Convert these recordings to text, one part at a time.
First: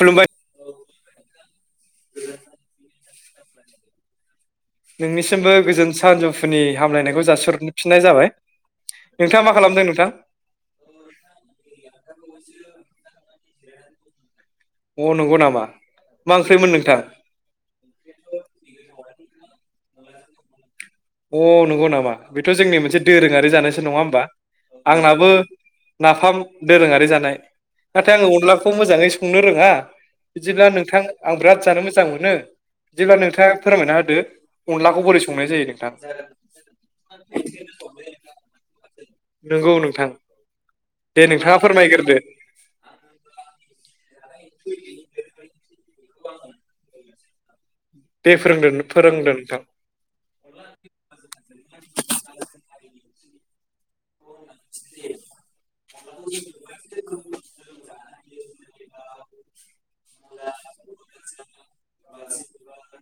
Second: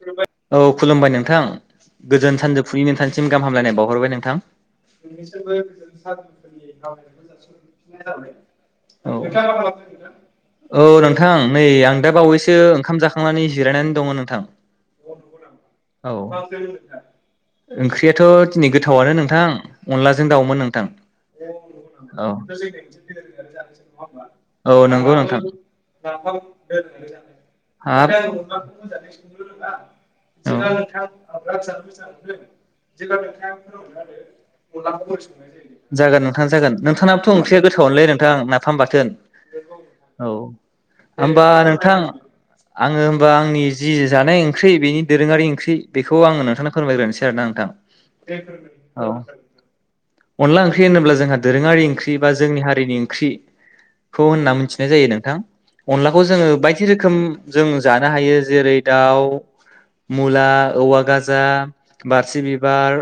खुलुमबाय औ खुलुमबाय नोंथां गोजोन सानजौफुनि नोंथांसिम गाहाम हामलायनाय बावहरबाय नोंथां नोंनिसिमबो गोजोन सानजौफुनि गाहाम हामलायनायखौ जासिहरफिननाय जाबाय। नोंथाङा मा खालामदों नोंथां औ औ नोंथां नै आं दा बावैसो ओंखाम जाखांनानै जिरायनानै दङ' नोंथां अ नंगौ नामा? औ । मा ओंख्रिमोन नोंथां? ओंख्रियाथ' दिनै गोथावानो नोंथां अनलाजों दाउमोन नोंथां। अ नंगौ नामा औ बेथ' जोंनि मोनसे दोरोङारि जानायसो नङा होमबा औ नंगौ आंनाबो नोंथां नाफाम दोरोङारि जानाय हाब नाथाय आङो अनलाखौ मोजाङै संनो रोङा बिदिब्ला नोंथां आं बिराद जानो मोजां मोनो बिदिब्ला नोंथाङा फोरमायना होदो अनलाखौ बोरै संनाय जायो नोंथां? जागोन नोंथां जागोन। नोंथाङाबाथ' ओंख्रिया गोथावआनोलै नोंथां नाफाम बाथोन । नोंगौ नोंथां। औ। दे होमबा नोंथाङा नोंथां फोरमायग्रोदो आङो ओमबा आंनि जि जानाय ओंख्रि बेनि दोरोङारि ओंख्रि बेखौ आङो नोंथां फोरमायग्रोन सै आरोना नोंथां। दे फोरोंदो [unintelligible] औ फोरोंदो नोंथां अनला ओंख्रि होनोब्ला जोंहा दोरोङारि ओंख्रि बा जोंनि हारिनि ख्रि खौ होनना मिथिनाय जायो नोंथां अनलाखौ जोङो बायदि रोखोम जों जानो हायो जेरै आव । मुला औवा गाजा बारसि बिबार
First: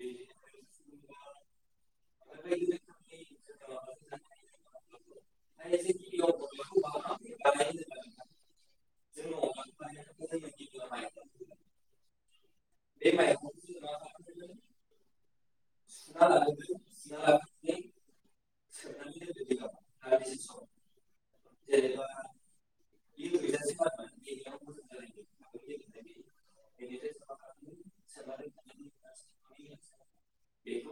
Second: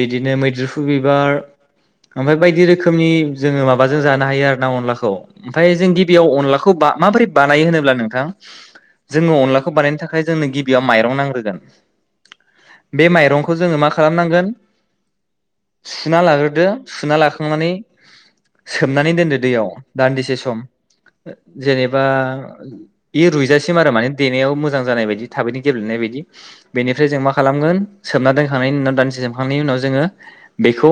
बिदिनो मैद्रुफु बिबार ओमफाय बायदि रोखोमनि जोङो माबाजों जानो हायो आरो ना अनलाखौ ओमफाय जों गिबियाव अनलाखौ बा माबोरै बानायो होनोब्ला नोंथां जोङो अनलाखौ बानायनो था आइ जोंनो गिबियाव माइरं नांग्रोगोन बे माइरंखौ जोङो मा खालामनांगोन सुना लाग्रोदो सुना लाखांनानै सोमनानै दोनदो दैयाव दान्दिसे सम जेनेबा बे रुइजासिम आरो माने देनायाव मो जां जानाय बायदि थाबैनो गेब्लेनाय बायदि बेनिफ्राय जों मा खालामगोन सोमना दोनखांनायनि उनाव दानदिसे सोबखांनायनि उनाव जोङो बेखौ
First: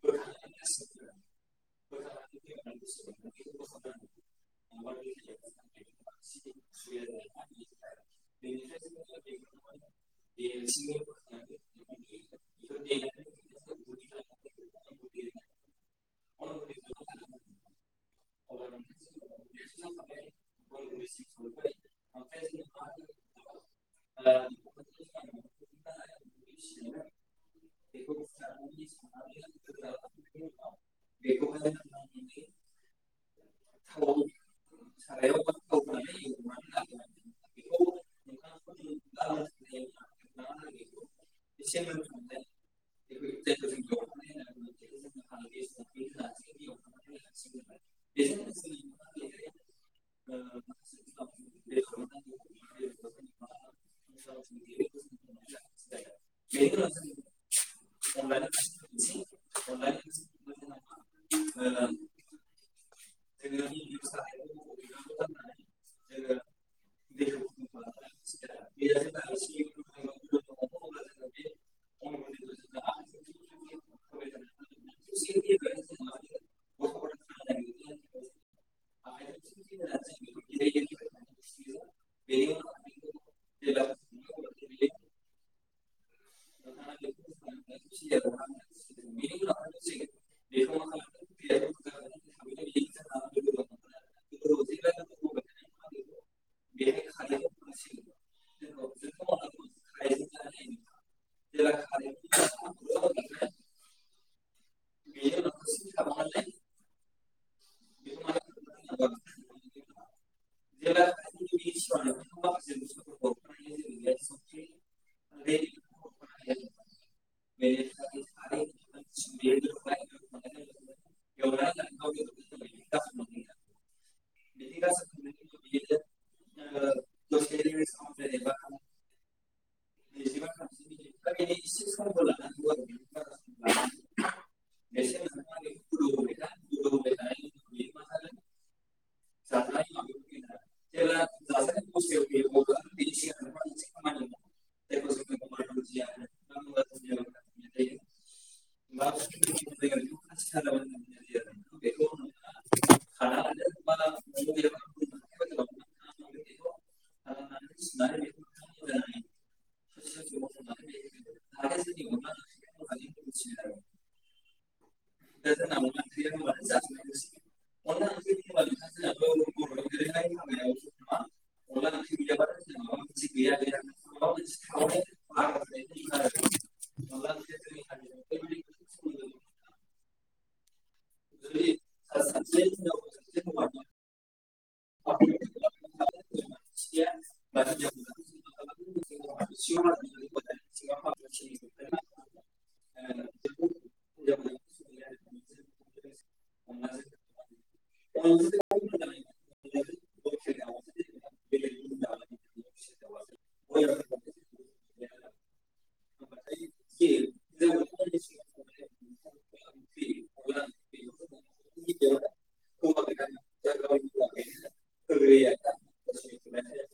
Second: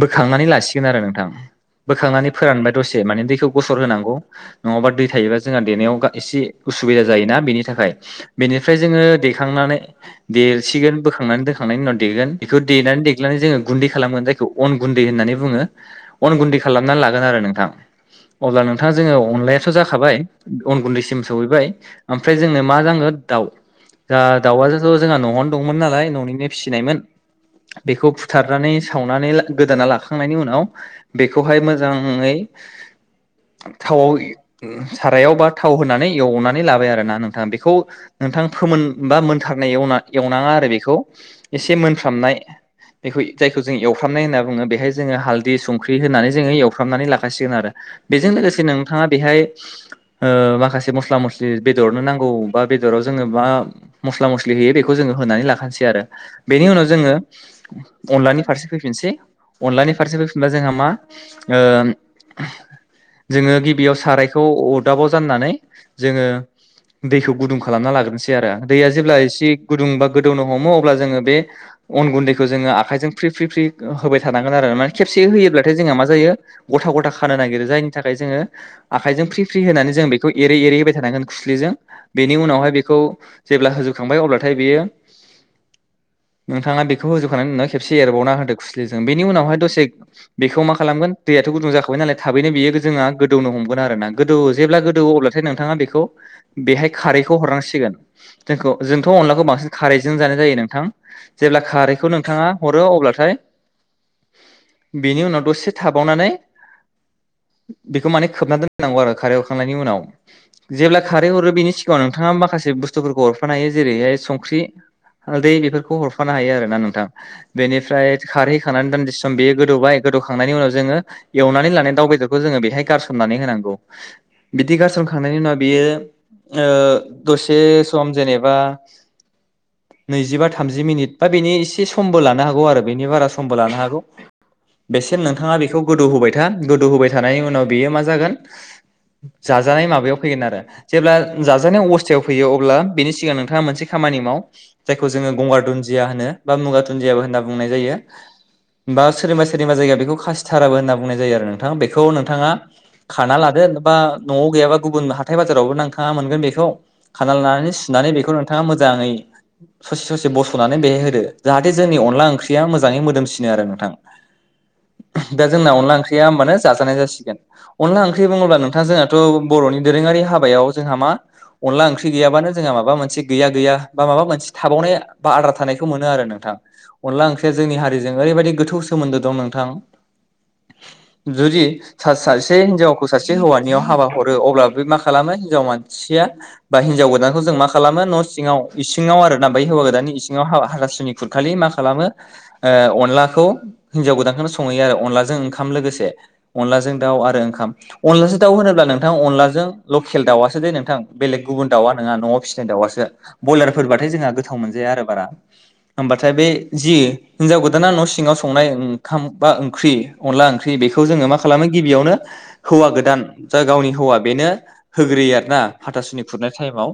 बोखांनानै लासिगोन आरो नोंथां बोखांनानै फोरानबाय दसे माने दैखौ गसर होनांगौ नङाबा दै थायोबा जोंहा देनायाव एसे उसुबिदा जायोना बेनि थाखाय बेनिफ्राय जोङो देखांनानै देरसिगोन बोखांनानै दोन खांनायनि उनाव देगोन इखो देनानै देग्लिनानै जोङो गुन्दै खालामगोन जायखौ अन गुन्दै होन्नानै बुङो अन गुनदै खालामना लागोन आरो नोंथां अब्ला नोंथां जोङो अनलाया थ' जाखाबाय अन गुन्दैस सिम सौहैबाय ओमफ्राय जोंनो मा जाङो दाउ जाहा दाउआसोथ' जोंहा न'आवनो दंमोन नालाय न'निनो फिसिनायमोन बेखौ फु थारनानै सावनानै गोदाना लाखांनायनि उनाव [inaudible] बेखौहाय मोजाङै थावआव सारायाव बा थाव होनानै एवनानै लाबाय आरोना नों थां बेखौ नोंथां फोमोन बा मोनथारनाय एवना-एवनाङा आरो बेखौ एसे मोनफ्रामनाय बे खौ जायखौ जों एउफ्रामनाय होनना बुङो बेहाय जोङो हालदि संख्रि होनानै जोङो एवफ्रामनानै लाखासिगोन आरो बेजों लोगोसे नोंथाङा बेहाय ओ माखासे मस्ला-मस्लि बेदरावनो नां गौ बा बेदराव जोङो मा मस्ला मस्लि होयो बेखौ जोङो होनानै लाखानोसै आरो बेनि उनाव जोङो अनलानि फारसे फैफिनसै अनलानि फारसे फैफिनबा जोंहा मा ओ जोङो गिबियाव सारायखौ अरदाबाव जाननानै जोङो दैखौ गुदुं खालामना लाग्रोनोसै आरो दैया जेब्ला एसे गुदुं बा गोदौनो हमो अब्ला जोङो बे अन गुन्दैखौ जोङो आखाइजों फ्रि फ्रि फ्रि होबाय थानांगोन आरो माने खेबसे होयोब्लाथाय जोंहा मा जायो गथा गथा खानो नागिरो जायनि थाखाय जोङो आखाइजों फ्रि फ्रि होनानै जों बेखौ एरै एरै होबाय थानांगोन खुस्लिजों। बेनि उनावहाय बेखौ जेब्ला होजोबखांबाय अब्लाथाय बेयो नोंथाङा बेखौ होजोबखांनायनि उनाव खेबसे एरबावना होदो खुस्लिजों बेनि उनावहाय दसे बेखौ मा खालामगोन दैयाथ' गुदुं जाखाबाय नालाय थाबैनो बेयो जोंहा गोदौनो हमगोन आरो ना गोदौयो जेब्ला गोदौयो अब्लाथाय नोंथाङा बेखौ बेहाय खारैखौ हरनांसिगोन जोंखौ जोंथ' अनलाखौ बांसिन खारैजों जानाय जायो नोंथां जेब्ला खारैखौ नोंथाङा हरो अब्लाथाय बेनि उनाव दसे थाबावनानै बेखौ माने खोबनानै दोननांगौ आरो खारै हरखांनायनि उनाव जेब्ला खारै हरो बिनि सिगाङाव नोंथाङा माखासे बुस्थुफोरखौ हरफानो हायो जेरैहाय संख्रि हालदै बेफोरखौ हरफानो हायो आरो ना नोंथां बेनिफ्राय खारै होखांनानै दान्दिसे सम बेयो गोदौबाय गोदौखांनायनि उनाव जोङो एवनानै लानाय दाउ बेदरखौ जोङो बेहाय गारसोमनानै होनांगौ बिदि गारसोमखांनायनि उनाव बियो ओ दसे सम जेनेबा नैजिबा थामजि मिनिट बा बेनि एसे समबो लानो हागौ आरो बेनि बारा समबो लानो हागौ बेसिम नोंथाङा बेखौ गोदौ होबाय था गोदौ होबाय थानायनि उनाव बेयो मा जागोन जाजानाय माबायाव फैगोन आरो। जेब्ला जाजानाय अबस्थायाव फैयो अब्ला बेनि सिगां नोंथाङा मोनसे खामानि माव जायखौ जोङो गंगार दुन्जिया होनो बा मुगा दुुन्दियाबो होनना बुंनाय जायो बा सोरनिबा सोरनिबा जायगायाव बेखौ खासिथाराबो होनना बुंनाय जायो आरो नोंथाङा बेखौ नोंथाङा खाना लादो बा न'आव गैयाबा गुबुन हाथाय बा जारावबो नोंथांआ मोनगोन बेखौ खाना लानानै सुनानै बेखौ नोंथाङा मोजाङै ससे ससे बस'नानै बेहाय होदो जाहाथे जोंनि अनला ओंख्रिया मोजाङै मोदोमसिनो आरो नोंथां दा जोंना अनला ओंख्रिया होमबानो जाजानाय जासिगोन अनला ओंख्रि बुङोब्ला नोंथाङा जोंआथ' बर'नि दोरोंआरि हाब बायाव जोंहा मा अनला ओंख्रि गैयाबानो जोंहा माबा मोनसे गैया गैया बा माबा मोनसे थाबावनाय बा आद्रा थानायखौ मोनो आरो नोंथां अनला ओंख्रिया जोंनि हारिजों ओरैबायदि गोथौ सोमोन्दो दं नोंथां जुदि सा-सासे हिनजावखौ सासे हौवानियाव हाबा हरो अब्ला बे माखा खालामो हिनजाव मानसिया बा हिन्जाव गोदानखौ जों मा खालामो न' सिङाव इसिङाव आरो ना बै हौवा गोदाननि इसिङाव हा-हाथासुनि खुरखालि मा खालामो ओ अनलाखौ हिनजाव गोदानखौनो संहैयो आरो अनलाजों ओंखाम लोगोसे अनलाजों दाउ आरो ओंखाम अनलाजों दाउ होनोब्ला नोंथां अनलाजों लकेल दाउआसो दे नोंथां बेलेग गुबुन दाउआ नङा न'आव फिसिनाय दाउआसो ब्रयलारफोरबाथाय जोंहा गोथाव मोनजाया आरो बारा होमबाथाय बे जि हिनजाव गोदाना न' सिङाव संनाय ओंखाम बा ओंख्रि अनला ओंख्रि बेखौ जोङो मा खालामो गिबियावनो हौवा गोदान जा गावनि हौवा बेनो होग्रोयो आरोना हाथासुनि खुरनाय टाइमाव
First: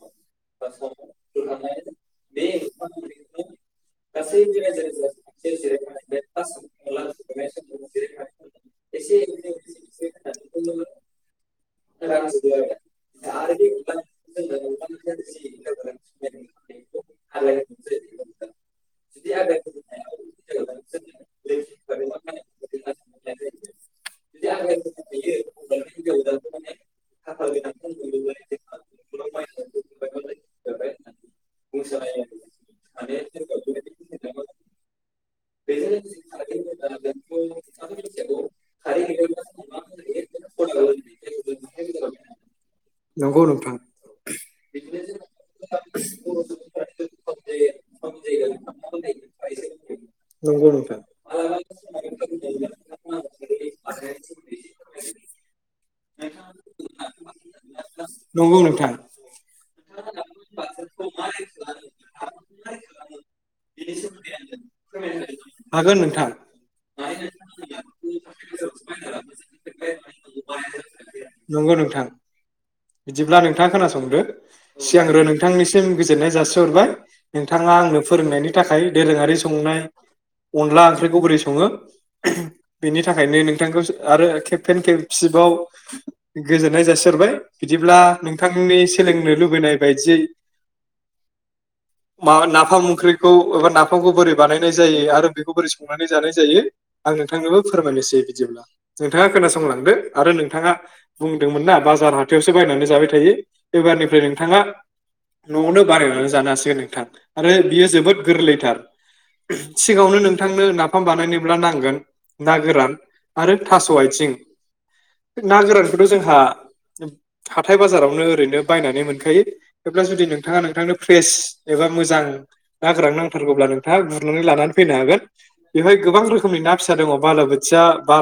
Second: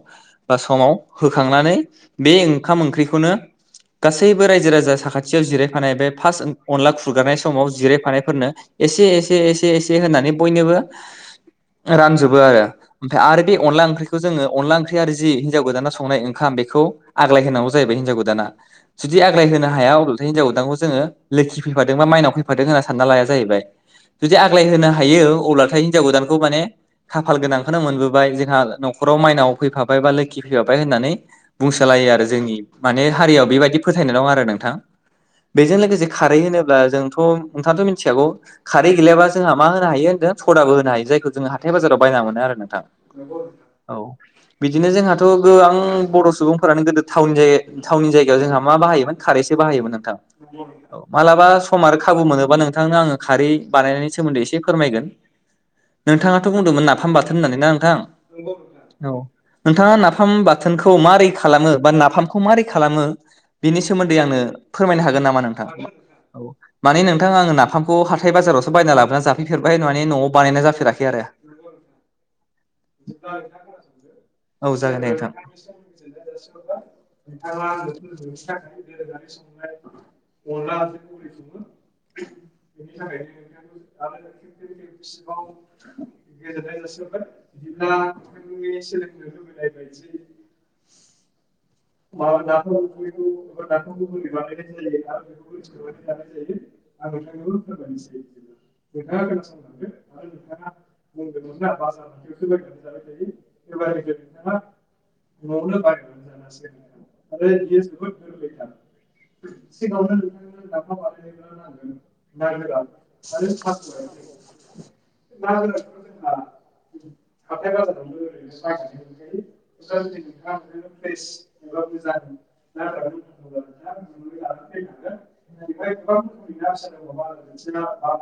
बा समाव होखांनानै बे ओंखाम ओंख्रिखौनो गासैबो रायजो राजा साखाथियाव जिराय फानाय बे फास अनला खुरगारनाय समाव जिरायफानायफोरनो एसे एसे एसे एसे होनानै बयनोबो रानजोबो आरो। ओमफाय आरो बे अनला ओंख्रिखौ जोङो अनला ओंख्रि आरो जि हिन्जाव गोदाना संनाय ओंखाम बेखौ आग्लाय होनांगौ जाहैबाय हिन्जाव गोदाना जुदि आग्लाय होनो हाया अब्लाथाय हिन्जाव गोदानखौ जोङो लोखि फैफादों बा मायनाव फैफादों होनना सानना लाया जाहैबाय जुदि आग्लाय होनो हायो अब्लाथाय हिनजाव गोदानखौ माने खाफाल गोनां खोनो मोनबोबाय जोंहा न'खराव माइनाव फैफाबाय बा लोखि फैफाबाय होननानै बुंसोलायो आरो जोंनि माने हारियाव बेबायदि फोथायनाय दं आरो नोंथां बेजों लोगोसे खारै होनोब्ला जोंथ' नोंथांथ' मिथिखागौ खारै गैलियाबा जोंहा मा होनो हायो होन्दों सदाबो होनो हायो जायखौ जोंङो हाथाय बाजाराव बायना मोनो आरो । नोंथां नंगौ नोंथां औ बिदिनो जोंहाथ' गोबां बर' सुबुंफोरानो गोदो थावनि जायगायाव थावनि जायगायाव जोंहा मा बाहायोमोन खारैसो बाहायोमोन नोंथां नंगौ नोंथां औ मालाबा सम आरो खाबु मोनोबा नोंथांनो आङो खारै बानायनायनि सोमोन्दै एसे फोरमायगोन नोंथाङाथ' बुंदोंमोन नाफाम बाथोन होननानै ना नोंथां? नोंगौ नोंथां औ। नोंथाङा नाफाम बाथोनखौ मारै खालामो बा नाफामखौ मारै खालामो बेनि सोमोन्दै आंनो फोरमायनो हागोन नामा? नोंथां हागोन नोंथां औ माने नोंथां आङो नाफामखौ हाथाय बाजारावसो बायना लाबोना जाफैफेरबाय होन माने न'आव बानायना जाफेराखै आरो। नंगौ नोंथां बिदिब्ला नोंथाङा खोनासंदो औ जागोन दे सिगांग्रो नोंथां नोंथांनिसिम गोजोननाय जासिहरबाय नोंथाङा आंनो फोरोंनायनि थाखाय दोरोङारि संनाय अनला ओंख्रिखौ बोरै सङो बेनि थाखायनो नोंथांखौ आरो खेब फेन खेबसिबाव गोजोननाय जासिहरबाय। बिदिब्ला नोंथांनि सोलोंनो लुबैनाय बायदियै मा नाफाम ओंख्रिखौ ओ नाफामखौ बोरै बानायनाय जायो आरो बेखौ बोरै संनानै जानाय जायो आं नोंथांनोबो फोरमायनोसै बिदिब्ला नोंथाङा खोनासंलांदो आरो नोंथाङा बुंदोंमोन ना बाजार हा बायनानै जाबाय थायो एबारनिफ्राय नोंथाङा न'आवनो बानायनानै जानसै आरो बियो जोबोद गोरलैथार सिगाङावनो नोंथांनो नाफाम बानायनोब्ला नांगोन ना गोरान आरो थास' आथिं ना गोरानखौथ' जोंहा हाथाय बाजारावनो ओरैनो बायनानै मोनखायो हेब्ला जुदि नोंथाङा नोंथांनो फ्रेस एबा मोजां ना गोरान नांथारगौब्ला नोंथाङा गुरनानै लानानै फैनो हागोन बेवहाय गोबां रोखोमनि ना फिसा दङ बालाबोोथिया बा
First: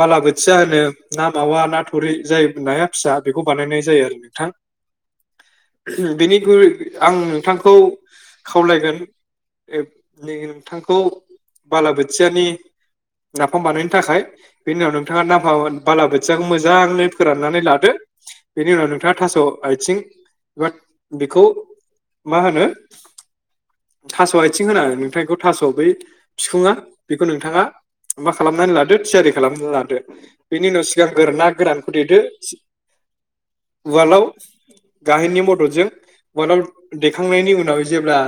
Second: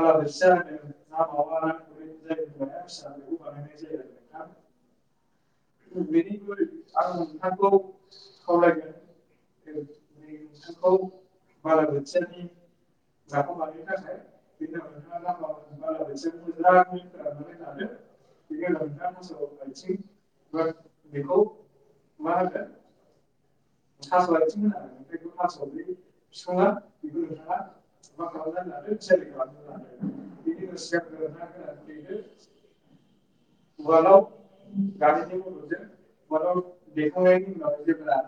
बालाबोोथिया होनो ना मावा ना थुरि जायोनाया फि बेखौ बानायनाय जायो आरो नोंथनि आं नोंथां खौ खावलायगोन न नोंथांखौ बालाबोथियानि नाफाम बानायनो थाखाय बेनि उनाव नोंथाङा नाफा बालाबोोथियाखौ मोजाङनो फोराननानै ला बेनि उनाव नोंथाङा थास' आथिं एबा बेखौ मा होनो थास' आथिं होना नोंथांखौ थास' बै बिखुङा बेखौ नोंथाङा मा खालामनानै लादो थियारि खालामनानै लादो बेनि उनाव सिगां गोरा गोरानखौ देदो उवालाव गाहायनि मददजों उवालाव दैेखांनायनि उनाव जेब्ला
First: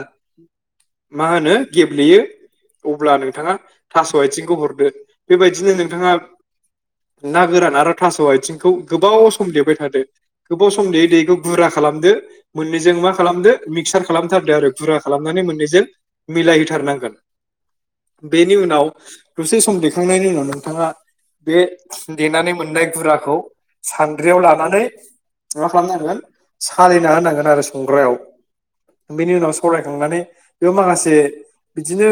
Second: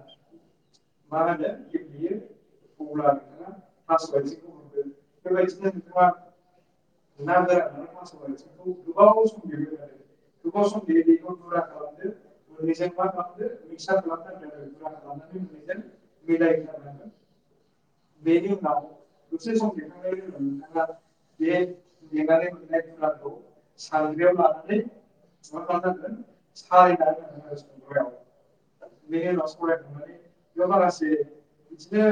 मा होनो गेब्लेयो अब्ला नोंथाङा थास' आथिंखौ हरदो बेबायदिनो नोंथाङा ना गोरान आरो थास' आथिंखौ गोबाव सम लेबाय थ गोबाव सम लेै दैखौ गुरा खालामदो मोननैजों मा खालाम मिसार [unintelligible] खुद्रियाव लानानै मा खालाम नांगोन सालिना होनांगोन आरो संग्रायाव बेनि उनाव सावरायखांनानै बेयाव माखासे बिदिनो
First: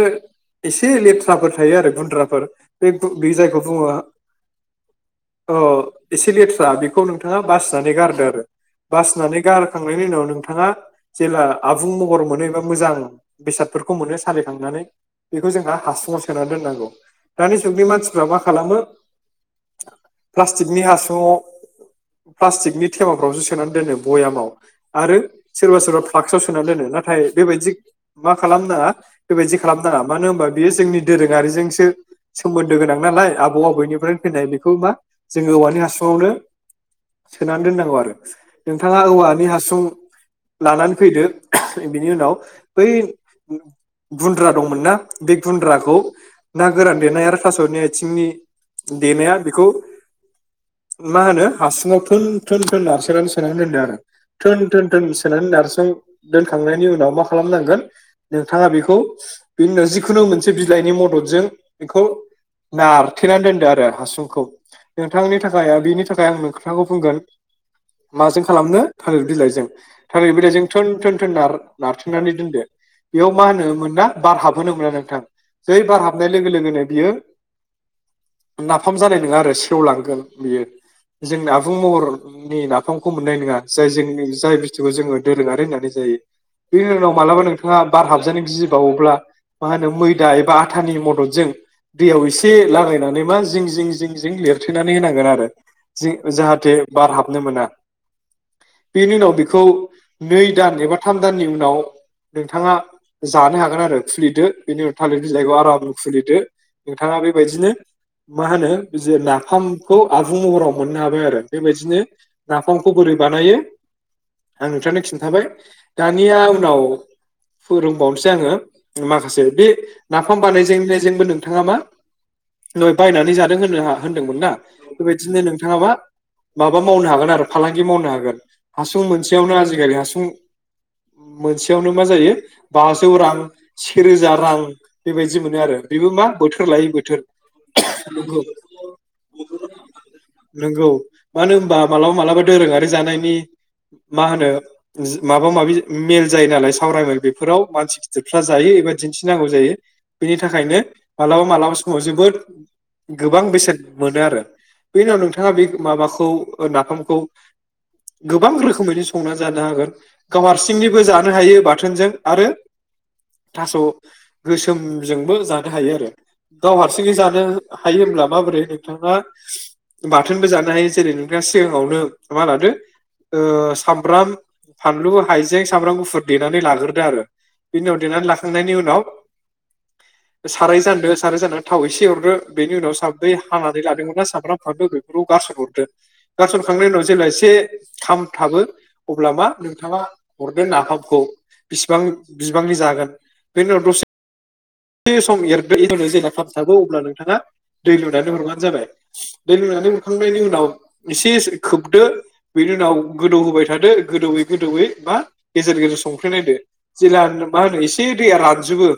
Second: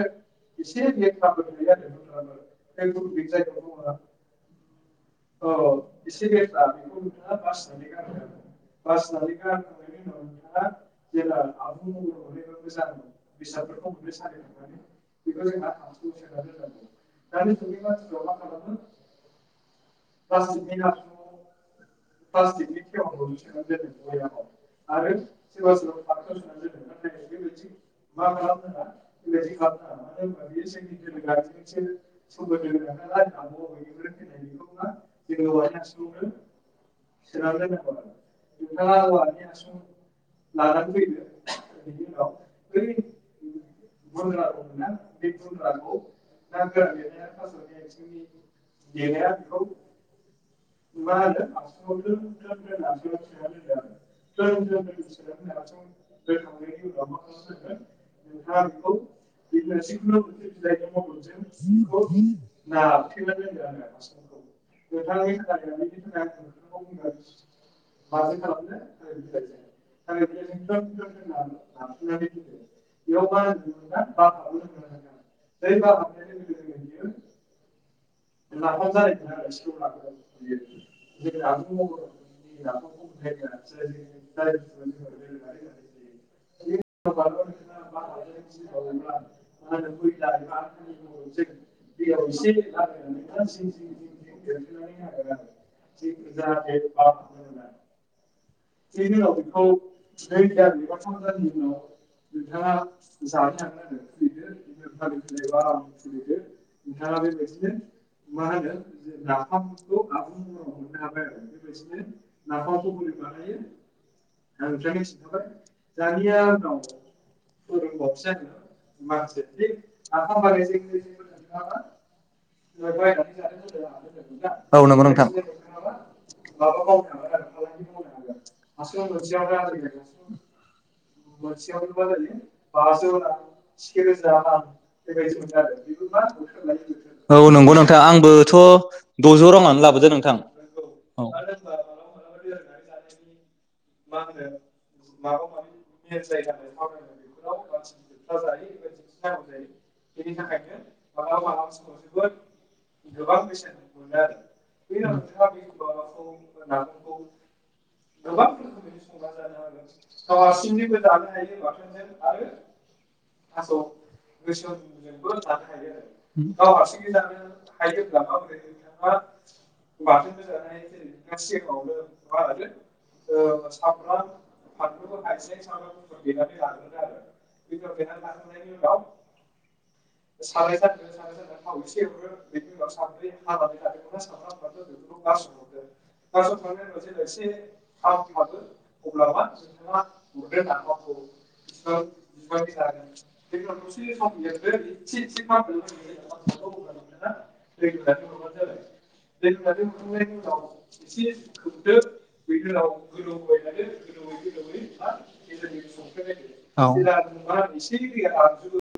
एसे लेथ्राफोर थायो आरो गुन्द्राफोर बे बे जायखौ बुङो अ एसे लेथ्रा बे खौ नोंथाङा बासिनानै गारदो आरो बासिनानै गारखांनायनि उनाव नोंथाङा जेब्ला आबुं महर मोनो एबा मोजां बेसादफोरखौ मोनो सालिखांनानै बेखौ जोंहा हासुुङाव सोना दोननांगौ दानि जुगनि मानसिफ्रा मा खालामो प्लास्टिकनि हासुुंङाव प्लास्टिकनि थेमाफ्रावसो सोनानै दोनो भयामाव आरो सोरबा सोरबा फ्लाक्सआव सोनानै दोनो नाथाय बेबायदि मा खालामनााङा बेबायदि खालामनााङा मानो होनबा बेयो जोंनि दोरोङारिजोंसो सोमोन्दो गोनां नालाय आबौ आबौनिफ्रायनो फैनाय बेखौ मा जोङो औवानि हासुङावनो सोनानै दोननांगौ आरो नोंथाङा औवानि हासुं लानानै फैदो बेनि उनाव बै गुन्द्रा दंमोन ना बे गुन्द्राखौ ना गोरान देनाय आरो थास'नि आथिंनि देनाया बेखौ मा होनो हासुङाव थोन थोन थोन नारसोनानै सोनानै दोनदो आरो थोन थोन थोन सोनानै नारसोन दोनखांनायनि उनाव मा खालामनांगोन नोंथाङा बेखौ बिनि उनाव जिखुनु मोनसे बिलाइनि मददजों बेखौ नारथेनानै दोनदो आरो हासुंखौ नोंथांनि थाखाय आ बिनि थाखाय आं खोथाखौ बुंगोन माजों खालामनो थालिर बिलाइजों थालिर बिलाइजों थोन थोन थोन नार नारथुनानै दोनदो बेयाव मा होनोमोना बार हाबहोनो मोना नोंथां जै बार हाबनाय लोगो लोगोनो बियो नाफाम जानाय नोङा आरो सेवलांगोन बियो। जों आबुं महरनि नाफामखौ मोननाय नङा जायजों जाय बुस्थुखौ जोङो दोरोङारि होननानै जायो बेनि उनाव मालाबा नोंथाङा बार हाबजानो गिबावोब्ला मा होनो मैदा एबा आथानि मददजों दैयाव एसे लागायना मा जिं जिं जिं जिं लिरथेनानै होनांगोन आरो। जि जाहाथे बार हाबनो मोना बेनि उनाव बेखौ नै दान एबा थाम दाननि उनाव नोंथाङा जानो हागोन आरो खुलिदो बेनि उनाव थालिर बिलाइखौ आराम खुलिदो नोंथाङा बेबायदिनो मा होनो जे नाफामखौ आबुं महराव मोननो हाबाय आरो बेबायदिनो नाफामखौ बोरै बानायो आं नोंथांनो खिन्थाबाय दानिया उनाव फोरोंबावनोसै आङो माखासे बे नाफाम बानायजनायजोंबो नोंथाङा मा [unintelligible] बायनानै जादों होन होनदोंमोन ना बेबायदिनो नों थाङा मा माबा मावनो हागोन आरो फालांगि मावनो हागोन हासुं मोनसेयावनो आजिखालि हासुं मोनसेयावनो मा जायो बाजौ रां सेेरोजा रां बेबायदि मोनो आरो बेबो मा बोथोर लायै बोथोर। औ नंगौ नोंथां नंगौ आंबोथ' द'जौ रांआवनो लाबोदो नोंथां। नंगौ मानो होनबा मालाबा मालाबा दोरोङारि जानायनि मा होनो माबा-माबि मेल जायो नालाय सावरायमेल बेफोराव मानसि गिदिरफ्रा जायो एबा दिन्थिनांगौ जायो बेनि थाखायनो मालाबा मालाबा समाव जोबोद गोबां बेसेन मोनो आरो बे उनाव नोंथां नोंथाङा बे माबाखौ नाफामखौ गोबां रोख रोखोमैनो संनानै जानो हागोन गाव हारसिंनिबो जानो हायो बाथोनजों आरो थास' गोसोमजोंबो जानो हायो आरो गाव हारसिङै जानो हायो होनब्ला माबोरै नोंथाङा बाथोनबो जानो हायो जेरै नोंथाङा सिगाङावनो मा लादो ओ सामब्राम फानलु हाइजें सामब्राम गुफुर देनानै लाग्रोदो आरो बेनि उनाव देनानै लाखांनायनि उनाव साराय जानदो साराय जानानै थाव एसे हरदो बेनि उनाव साब्रै हानानै लादोंब्ला सामब्राम [unintelligible] बेफोराव गारसनहरदो गारसनखांनायनि उनाव जेब्ला एसे खाम खामो अब्ला मा नोंथाङा हरगोन नाफामखौ बिसेबां बिसेबांनि जागोन बेनि उनाव दसे एसे सम एरदो एरना जेब्ला खामथाबो अब्ला नोंथाङा दै लुनानै हरबानो जाबाय दै लुनानै हरखांनायनि उनाव एसे खोबदो बेनि उनाव गोदौ होबाय थादो गोदौवै गोदौवै मा गेजेर गेजेर संख्रि नायदो जेब्ला मा होनो एसे दैया रानजोबो